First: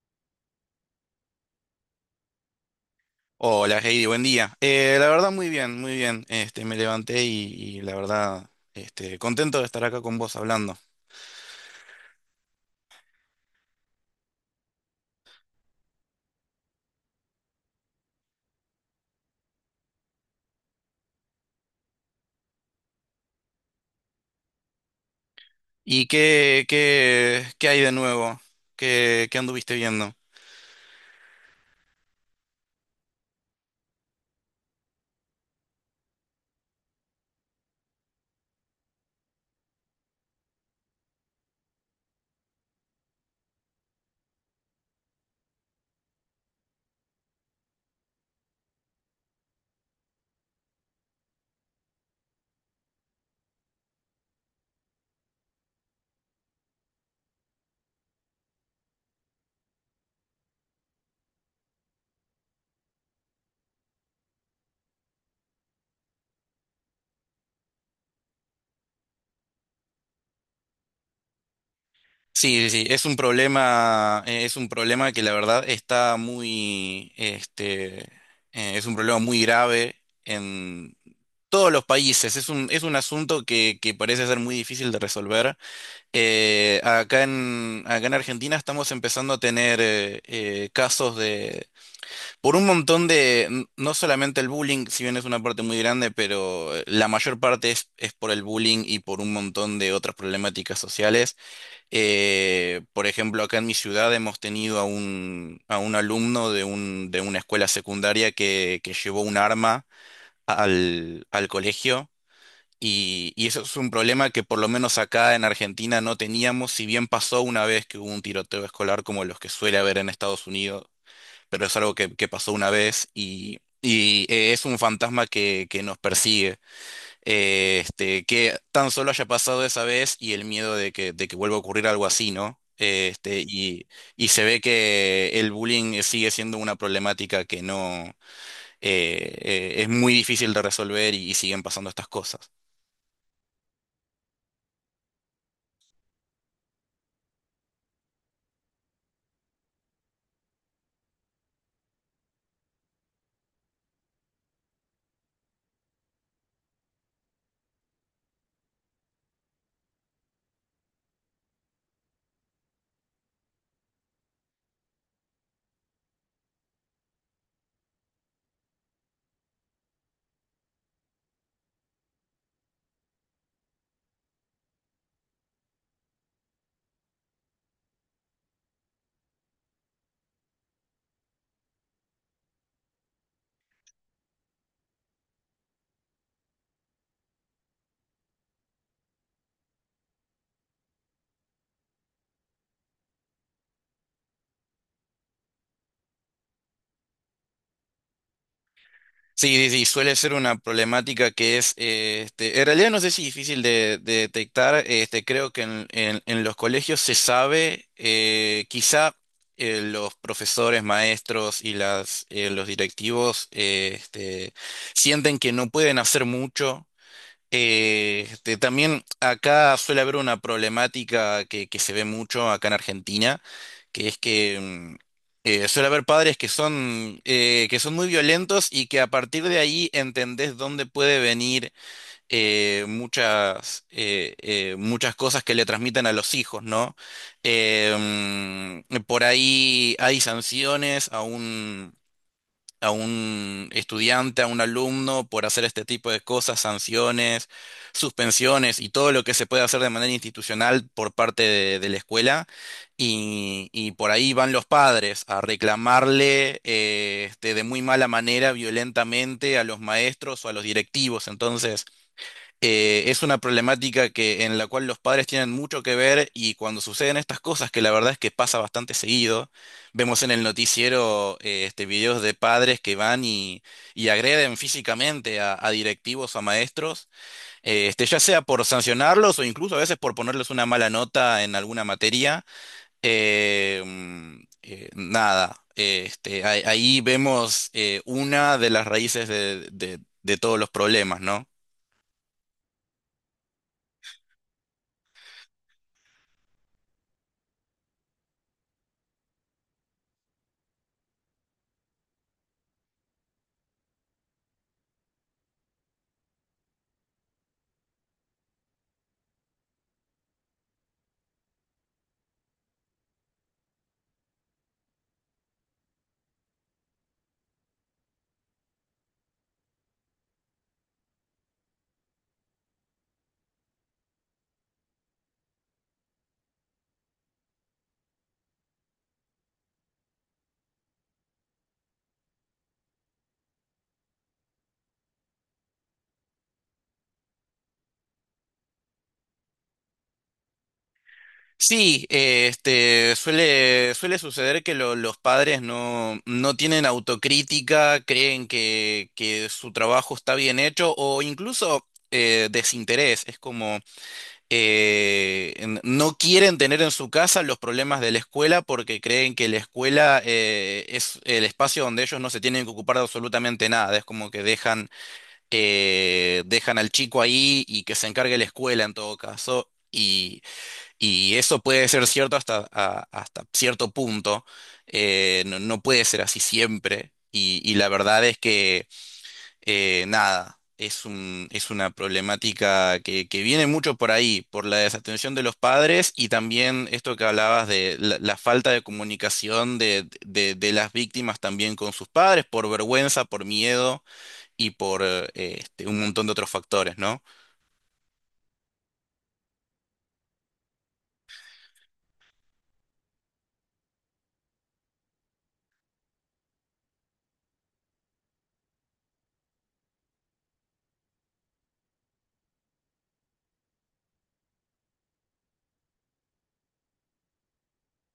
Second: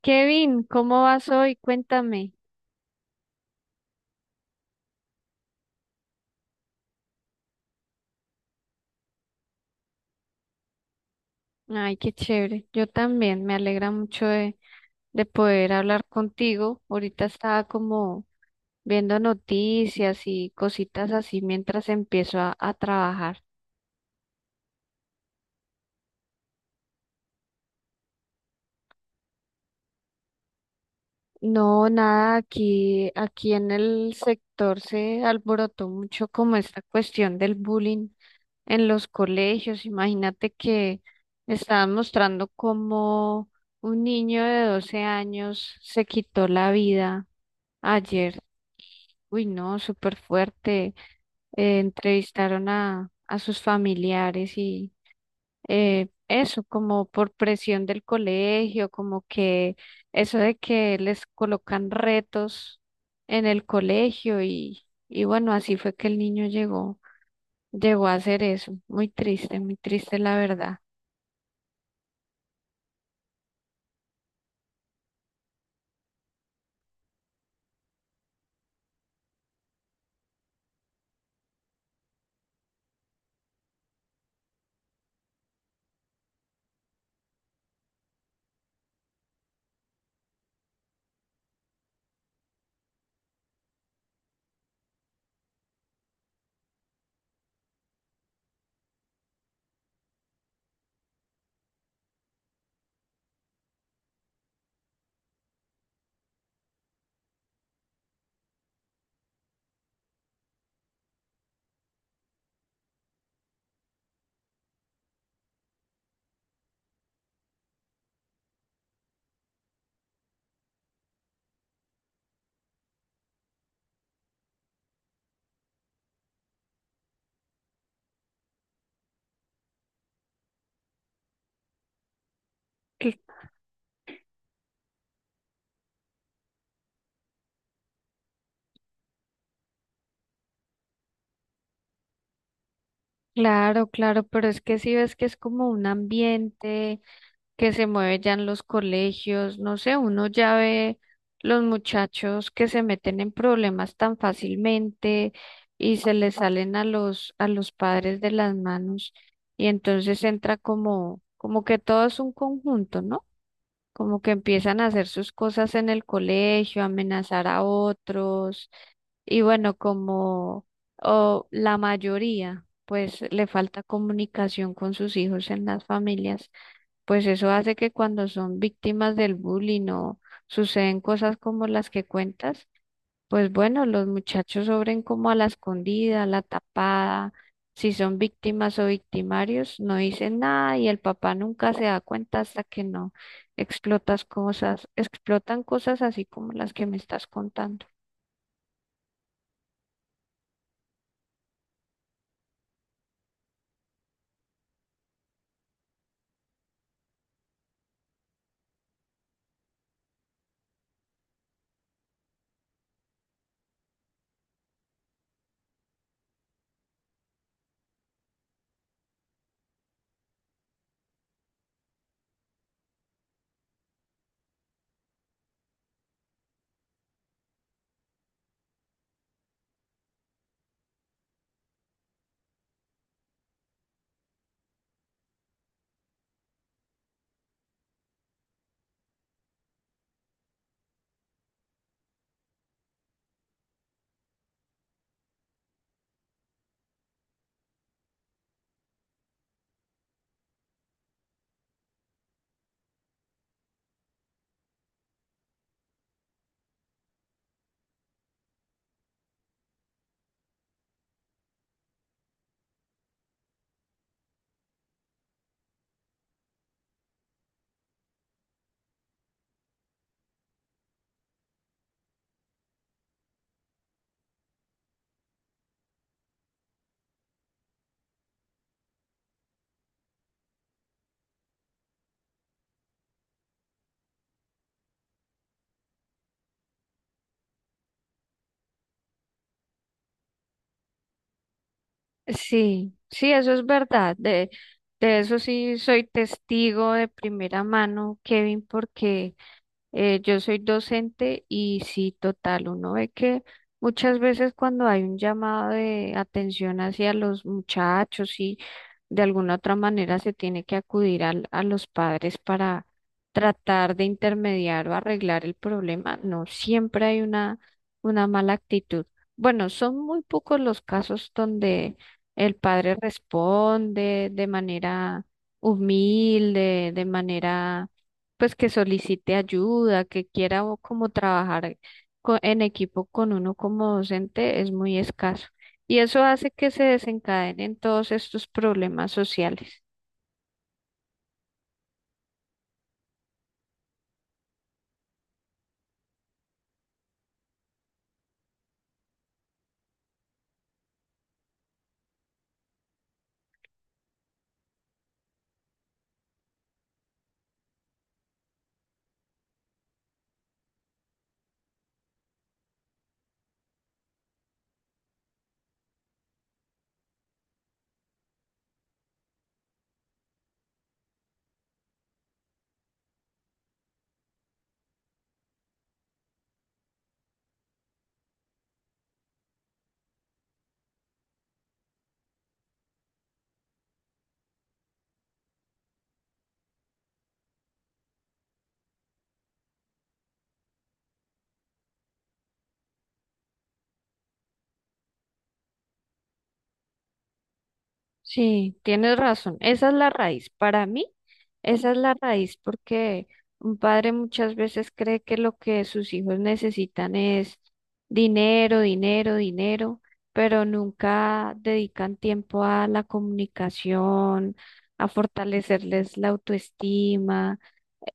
Kevin, ¿cómo vas hoy? Cuéntame. Hola Heidi, buen día. La verdad muy bien, muy bien. Me levanté y la verdad, contento de estar acá con vos hablando. Ay, qué chévere. Yo también. Me alegra mucho de poder hablar contigo. Ahorita estaba como viendo noticias y cositas así mientras empiezo a trabajar. ¿Y qué hay de nuevo? Qué anduviste viendo? No, nada, aquí en el sector se alborotó mucho como esta cuestión del bullying en los colegios. Imagínate que estaban mostrando cómo un niño de 12 años se quitó la vida ayer, uy, no, súper fuerte. Entrevistaron a sus familiares y eso, como por presión del colegio, como que eso de que les colocan retos en el colegio y bueno, así fue que el niño llegó a hacer eso. Muy triste la verdad. Sí, sí, sí, es un problema que la verdad está muy, es un problema muy grave en todos los países. Es un asunto que parece ser muy difícil de resolver. Acá en Argentina estamos empezando a tener casos de, por un montón de, no solamente el bullying, si bien es una parte muy grande, pero la mayor parte es por el bullying y por un montón de otras problemáticas sociales. Por ejemplo, acá en mi ciudad hemos tenido a a un alumno de de una escuela secundaria que llevó un arma al colegio. Y eso es un problema que por lo menos acá en Argentina no teníamos, si bien pasó una vez que hubo un tiroteo escolar como los que suele haber en Estados Unidos, pero es algo que pasó una vez y es un fantasma que nos persigue. Que tan solo haya pasado esa vez y el miedo de que vuelva a ocurrir algo así, ¿no? Cl- Y se ve que el bullying sigue siendo una problemática que no es muy difícil de resolver y siguen pasando estas cosas. Claro, claro, pero es que si ves que es como un ambiente que se mueve ya en los colegios. No sé, uno ya ve los muchachos que se meten en problemas tan fácilmente y se les salen a los padres de las manos, y entonces entra como que todo es un conjunto, ¿no? Como que empiezan a hacer sus cosas en el colegio, amenazar a otros y bueno, como o la mayoría pues le falta comunicación con sus hijos en las familias, pues eso hace que cuando son víctimas del bullying o suceden cosas como las que cuentas, pues bueno, los muchachos sobren como a la escondida, a la tapada, si son víctimas o victimarios, no dicen nada y el papá nunca se da cuenta hasta que no explotan cosas así como las que me estás contando. Sí, sí, sí, suele ser una problemática que es, en realidad no sé si difícil de detectar, creo que en los colegios se sabe, quizá los profesores, maestros y los directivos sienten que no pueden hacer mucho. También acá suele haber una problemática que se ve mucho acá en Argentina, que es que suele haber padres que son muy violentos y que a partir de ahí entendés dónde puede venir muchas, muchas cosas que le transmiten a los hijos, ¿no? Por ahí hay sanciones a un estudiante, a un alumno por hacer este tipo de cosas, sanciones, suspensiones y todo lo que se puede hacer de manera institucional por parte de la escuela. Y por ahí van los padres a reclamarle de muy mala manera, violentamente, a los maestros o a los directivos. Entonces, es una problemática que, en la cual los padres tienen mucho que ver, y cuando suceden estas cosas, que la verdad es que pasa bastante seguido, vemos en el noticiero videos de padres que van y agreden físicamente a directivos o a maestros, ya sea por sancionarlos o incluso a veces por ponerles una mala nota en alguna materia. Mm, nada, este, Ahí, ahí vemos una de las raíces de todos los problemas, ¿no? Sí, sí, eso es verdad. De eso sí soy testigo de primera mano, Kevin, porque yo soy docente y sí, total, uno ve que muchas veces cuando hay un llamado de atención hacia los muchachos y de alguna otra manera se tiene que acudir a los padres para tratar de intermediar o arreglar el problema, no siempre hay una mala actitud. Bueno, son muy pocos los casos donde el padre responde de manera humilde, de manera pues que solicite ayuda, que quiera o como trabajar en equipo con uno como docente, es muy escaso. Y eso hace que se desencadenen todos estos problemas sociales. Sí, suele, suele suceder que los padres no, no tienen autocrítica, creen que su trabajo está bien hecho o incluso desinterés. Es como no quieren tener en su casa los problemas de la escuela, porque creen que la escuela es el espacio donde ellos no se tienen que ocupar de absolutamente nada. Es como que dejan, dejan al chico ahí y que se encargue la escuela en todo caso. Y eso puede ser cierto hasta, hasta cierto punto, no, no puede ser así siempre. Y la verdad es que, nada, es un, es una problemática que viene mucho por ahí, por la desatención de los padres y también esto que hablabas de la falta de comunicación de, de las víctimas también con sus padres, por vergüenza, por miedo y por un montón de otros factores, ¿no? Sí, tienes razón. Esa es la raíz. Para mí, esa es la raíz, porque un padre muchas veces cree que lo que sus hijos necesitan es dinero, dinero, dinero, pero nunca dedican tiempo a la comunicación, a fortalecerles la autoestima.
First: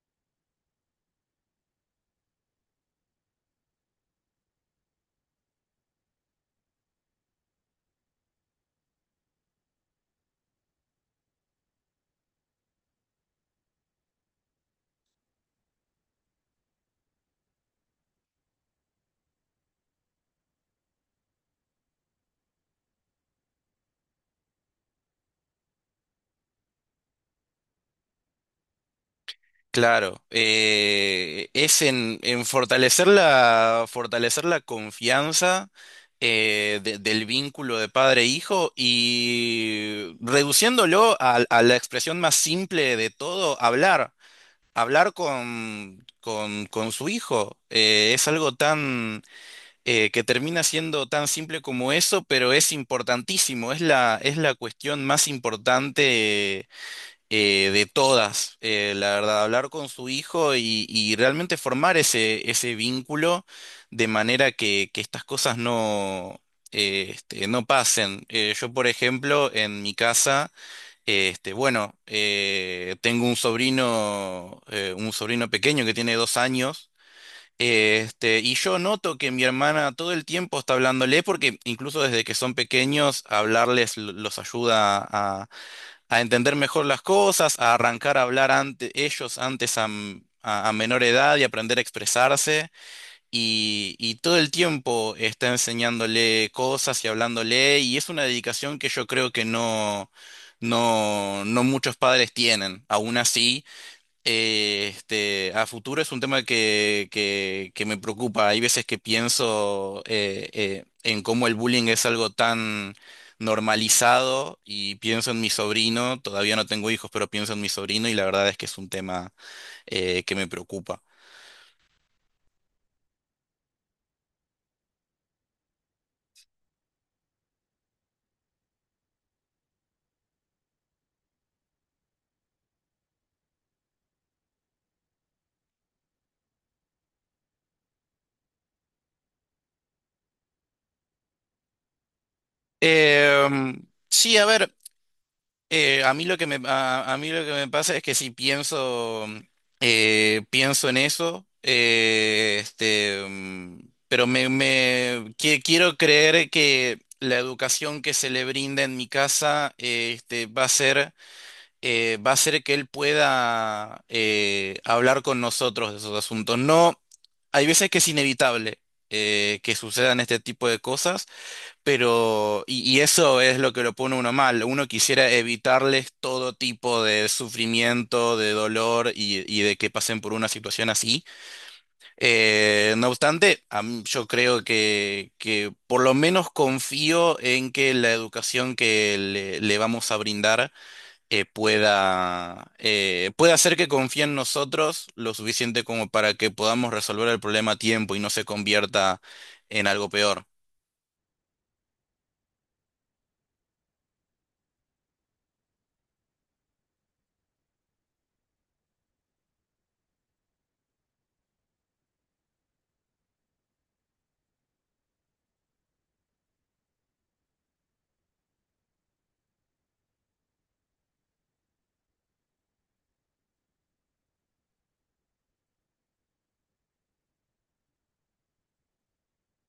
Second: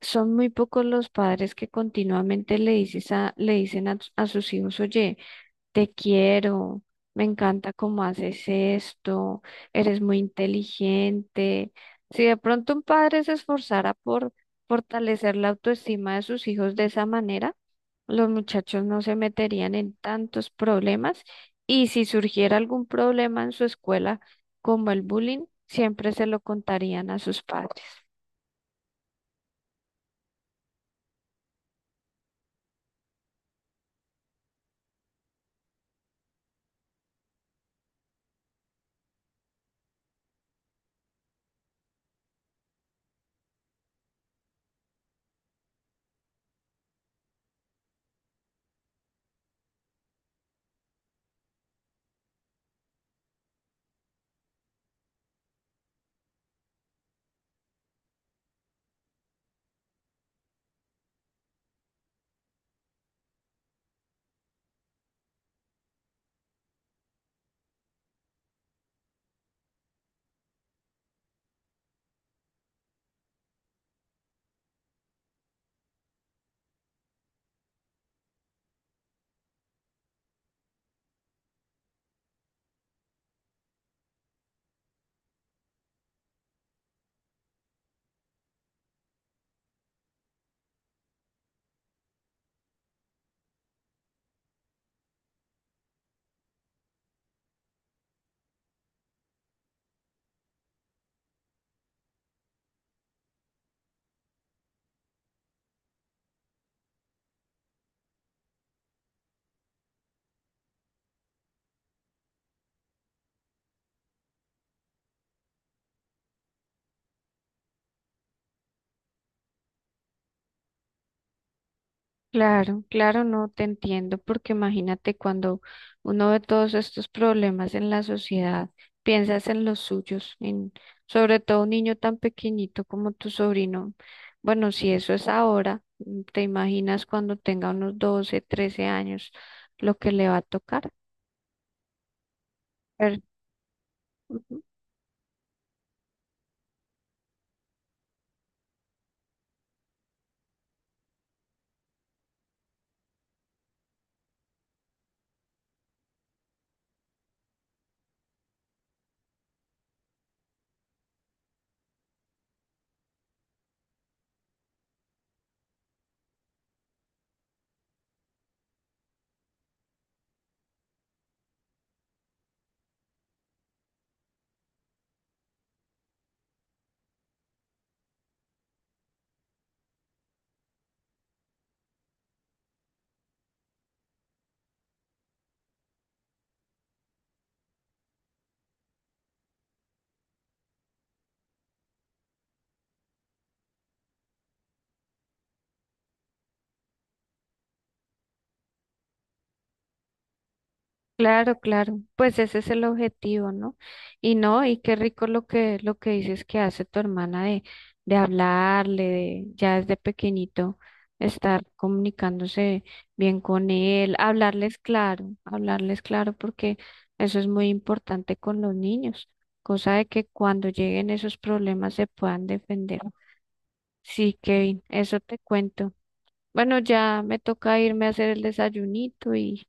Son muy pocos los padres que continuamente le dicen a sus hijos: oye, te quiero, me encanta cómo haces esto, eres muy inteligente. Si de pronto un padre se esforzara por fortalecer la autoestima de sus hijos de esa manera, los muchachos no se meterían en tantos problemas, y si surgiera algún problema en su escuela, como el bullying, siempre se lo contarían a sus padres. Claro, es en fortalecer la confianza del vínculo de padre-hijo e hijo, y reduciéndolo a la expresión más simple de todo, hablar, hablar con su hijo. Es algo tan, que termina siendo tan simple como eso, pero es importantísimo, es es la cuestión más importante de todas, la verdad, hablar con su hijo y realmente formar ese, ese vínculo de manera que estas cosas no, no pasen. Yo, por ejemplo, en mi casa, bueno, tengo un sobrino pequeño que tiene 2 años. Y yo noto que mi hermana todo el tiempo está hablándole, porque incluso desde que son pequeños, hablarles los ayuda a entender mejor las cosas, a arrancar a hablar ante ellos antes a, a menor edad y aprender a expresarse. Y todo el tiempo está enseñándole cosas y hablándole, y es una dedicación que yo creo que no, no, no muchos padres tienen. Aún así, a futuro es un tema que me preocupa. Hay veces que pienso en cómo el bullying es algo tan normalizado, y pienso en mi sobrino, todavía no tengo hijos, pero pienso en mi sobrino y la verdad es que es un tema que me preocupa. Claro, claro, no te entiendo, porque imagínate cuando uno ve todos estos problemas en la sociedad, piensas en los suyos, en sobre todo un niño tan pequeñito como tu sobrino. Bueno, si eso es ahora, mm, te imaginas cuando tenga unos 12, 13 años, lo que le va a tocar. Pero, Em, sí, a ver. A, a mí lo que me pasa es que si pienso, pienso en eso, pero me, quiero creer que la educación que se le brinda en mi casa, va a ser que él pueda, hablar con nosotros de esos asuntos. No, hay veces que es inevitable, que sucedan este tipo de cosas, pero, y eso es lo que lo pone uno mal. Uno quisiera evitarles todo tipo de sufrimiento, de dolor y de que pasen por una situación así. No obstante, yo creo que por lo menos confío en que la educación que le vamos a brindar pueda hacer que confíe en nosotros lo suficiente como para que podamos resolver el problema a tiempo y no se convierta en algo peor. claro, claro, pues ese es el objetivo, ¿no? Y no, y qué rico lo que dices que hace tu hermana de hablarle, de, ya desde pequeñito estar comunicándose bien con él, hablarles claro, porque eso es muy importante con los niños, cosa de que cuando lleguen esos problemas se puedan defender. Sí, Kevin, eso te cuento. Bueno, ya me toca irme a hacer el desayunito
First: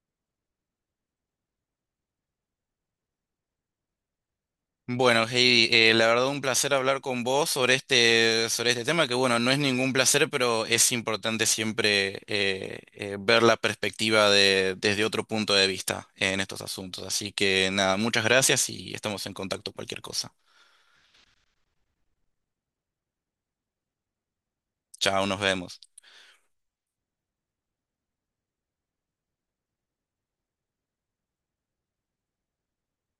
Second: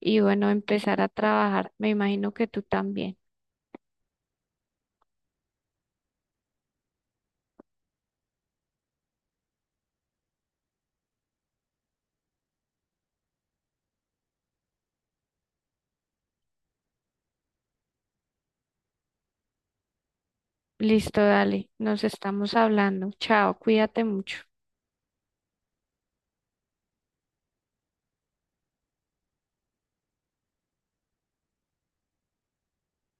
y bueno, empezar a trabajar. Me imagino que tú también. Bueno, Heidi, la verdad un placer hablar con vos sobre este tema, que bueno, no es ningún placer, pero es importante siempre ver la perspectiva de, desde otro punto de vista en estos asuntos. Así que nada, muchas gracias y estamos en contacto cualquier cosa. Listo, dale, nos estamos hablando. Chao, cuídate mucho. Chao, nos vemos.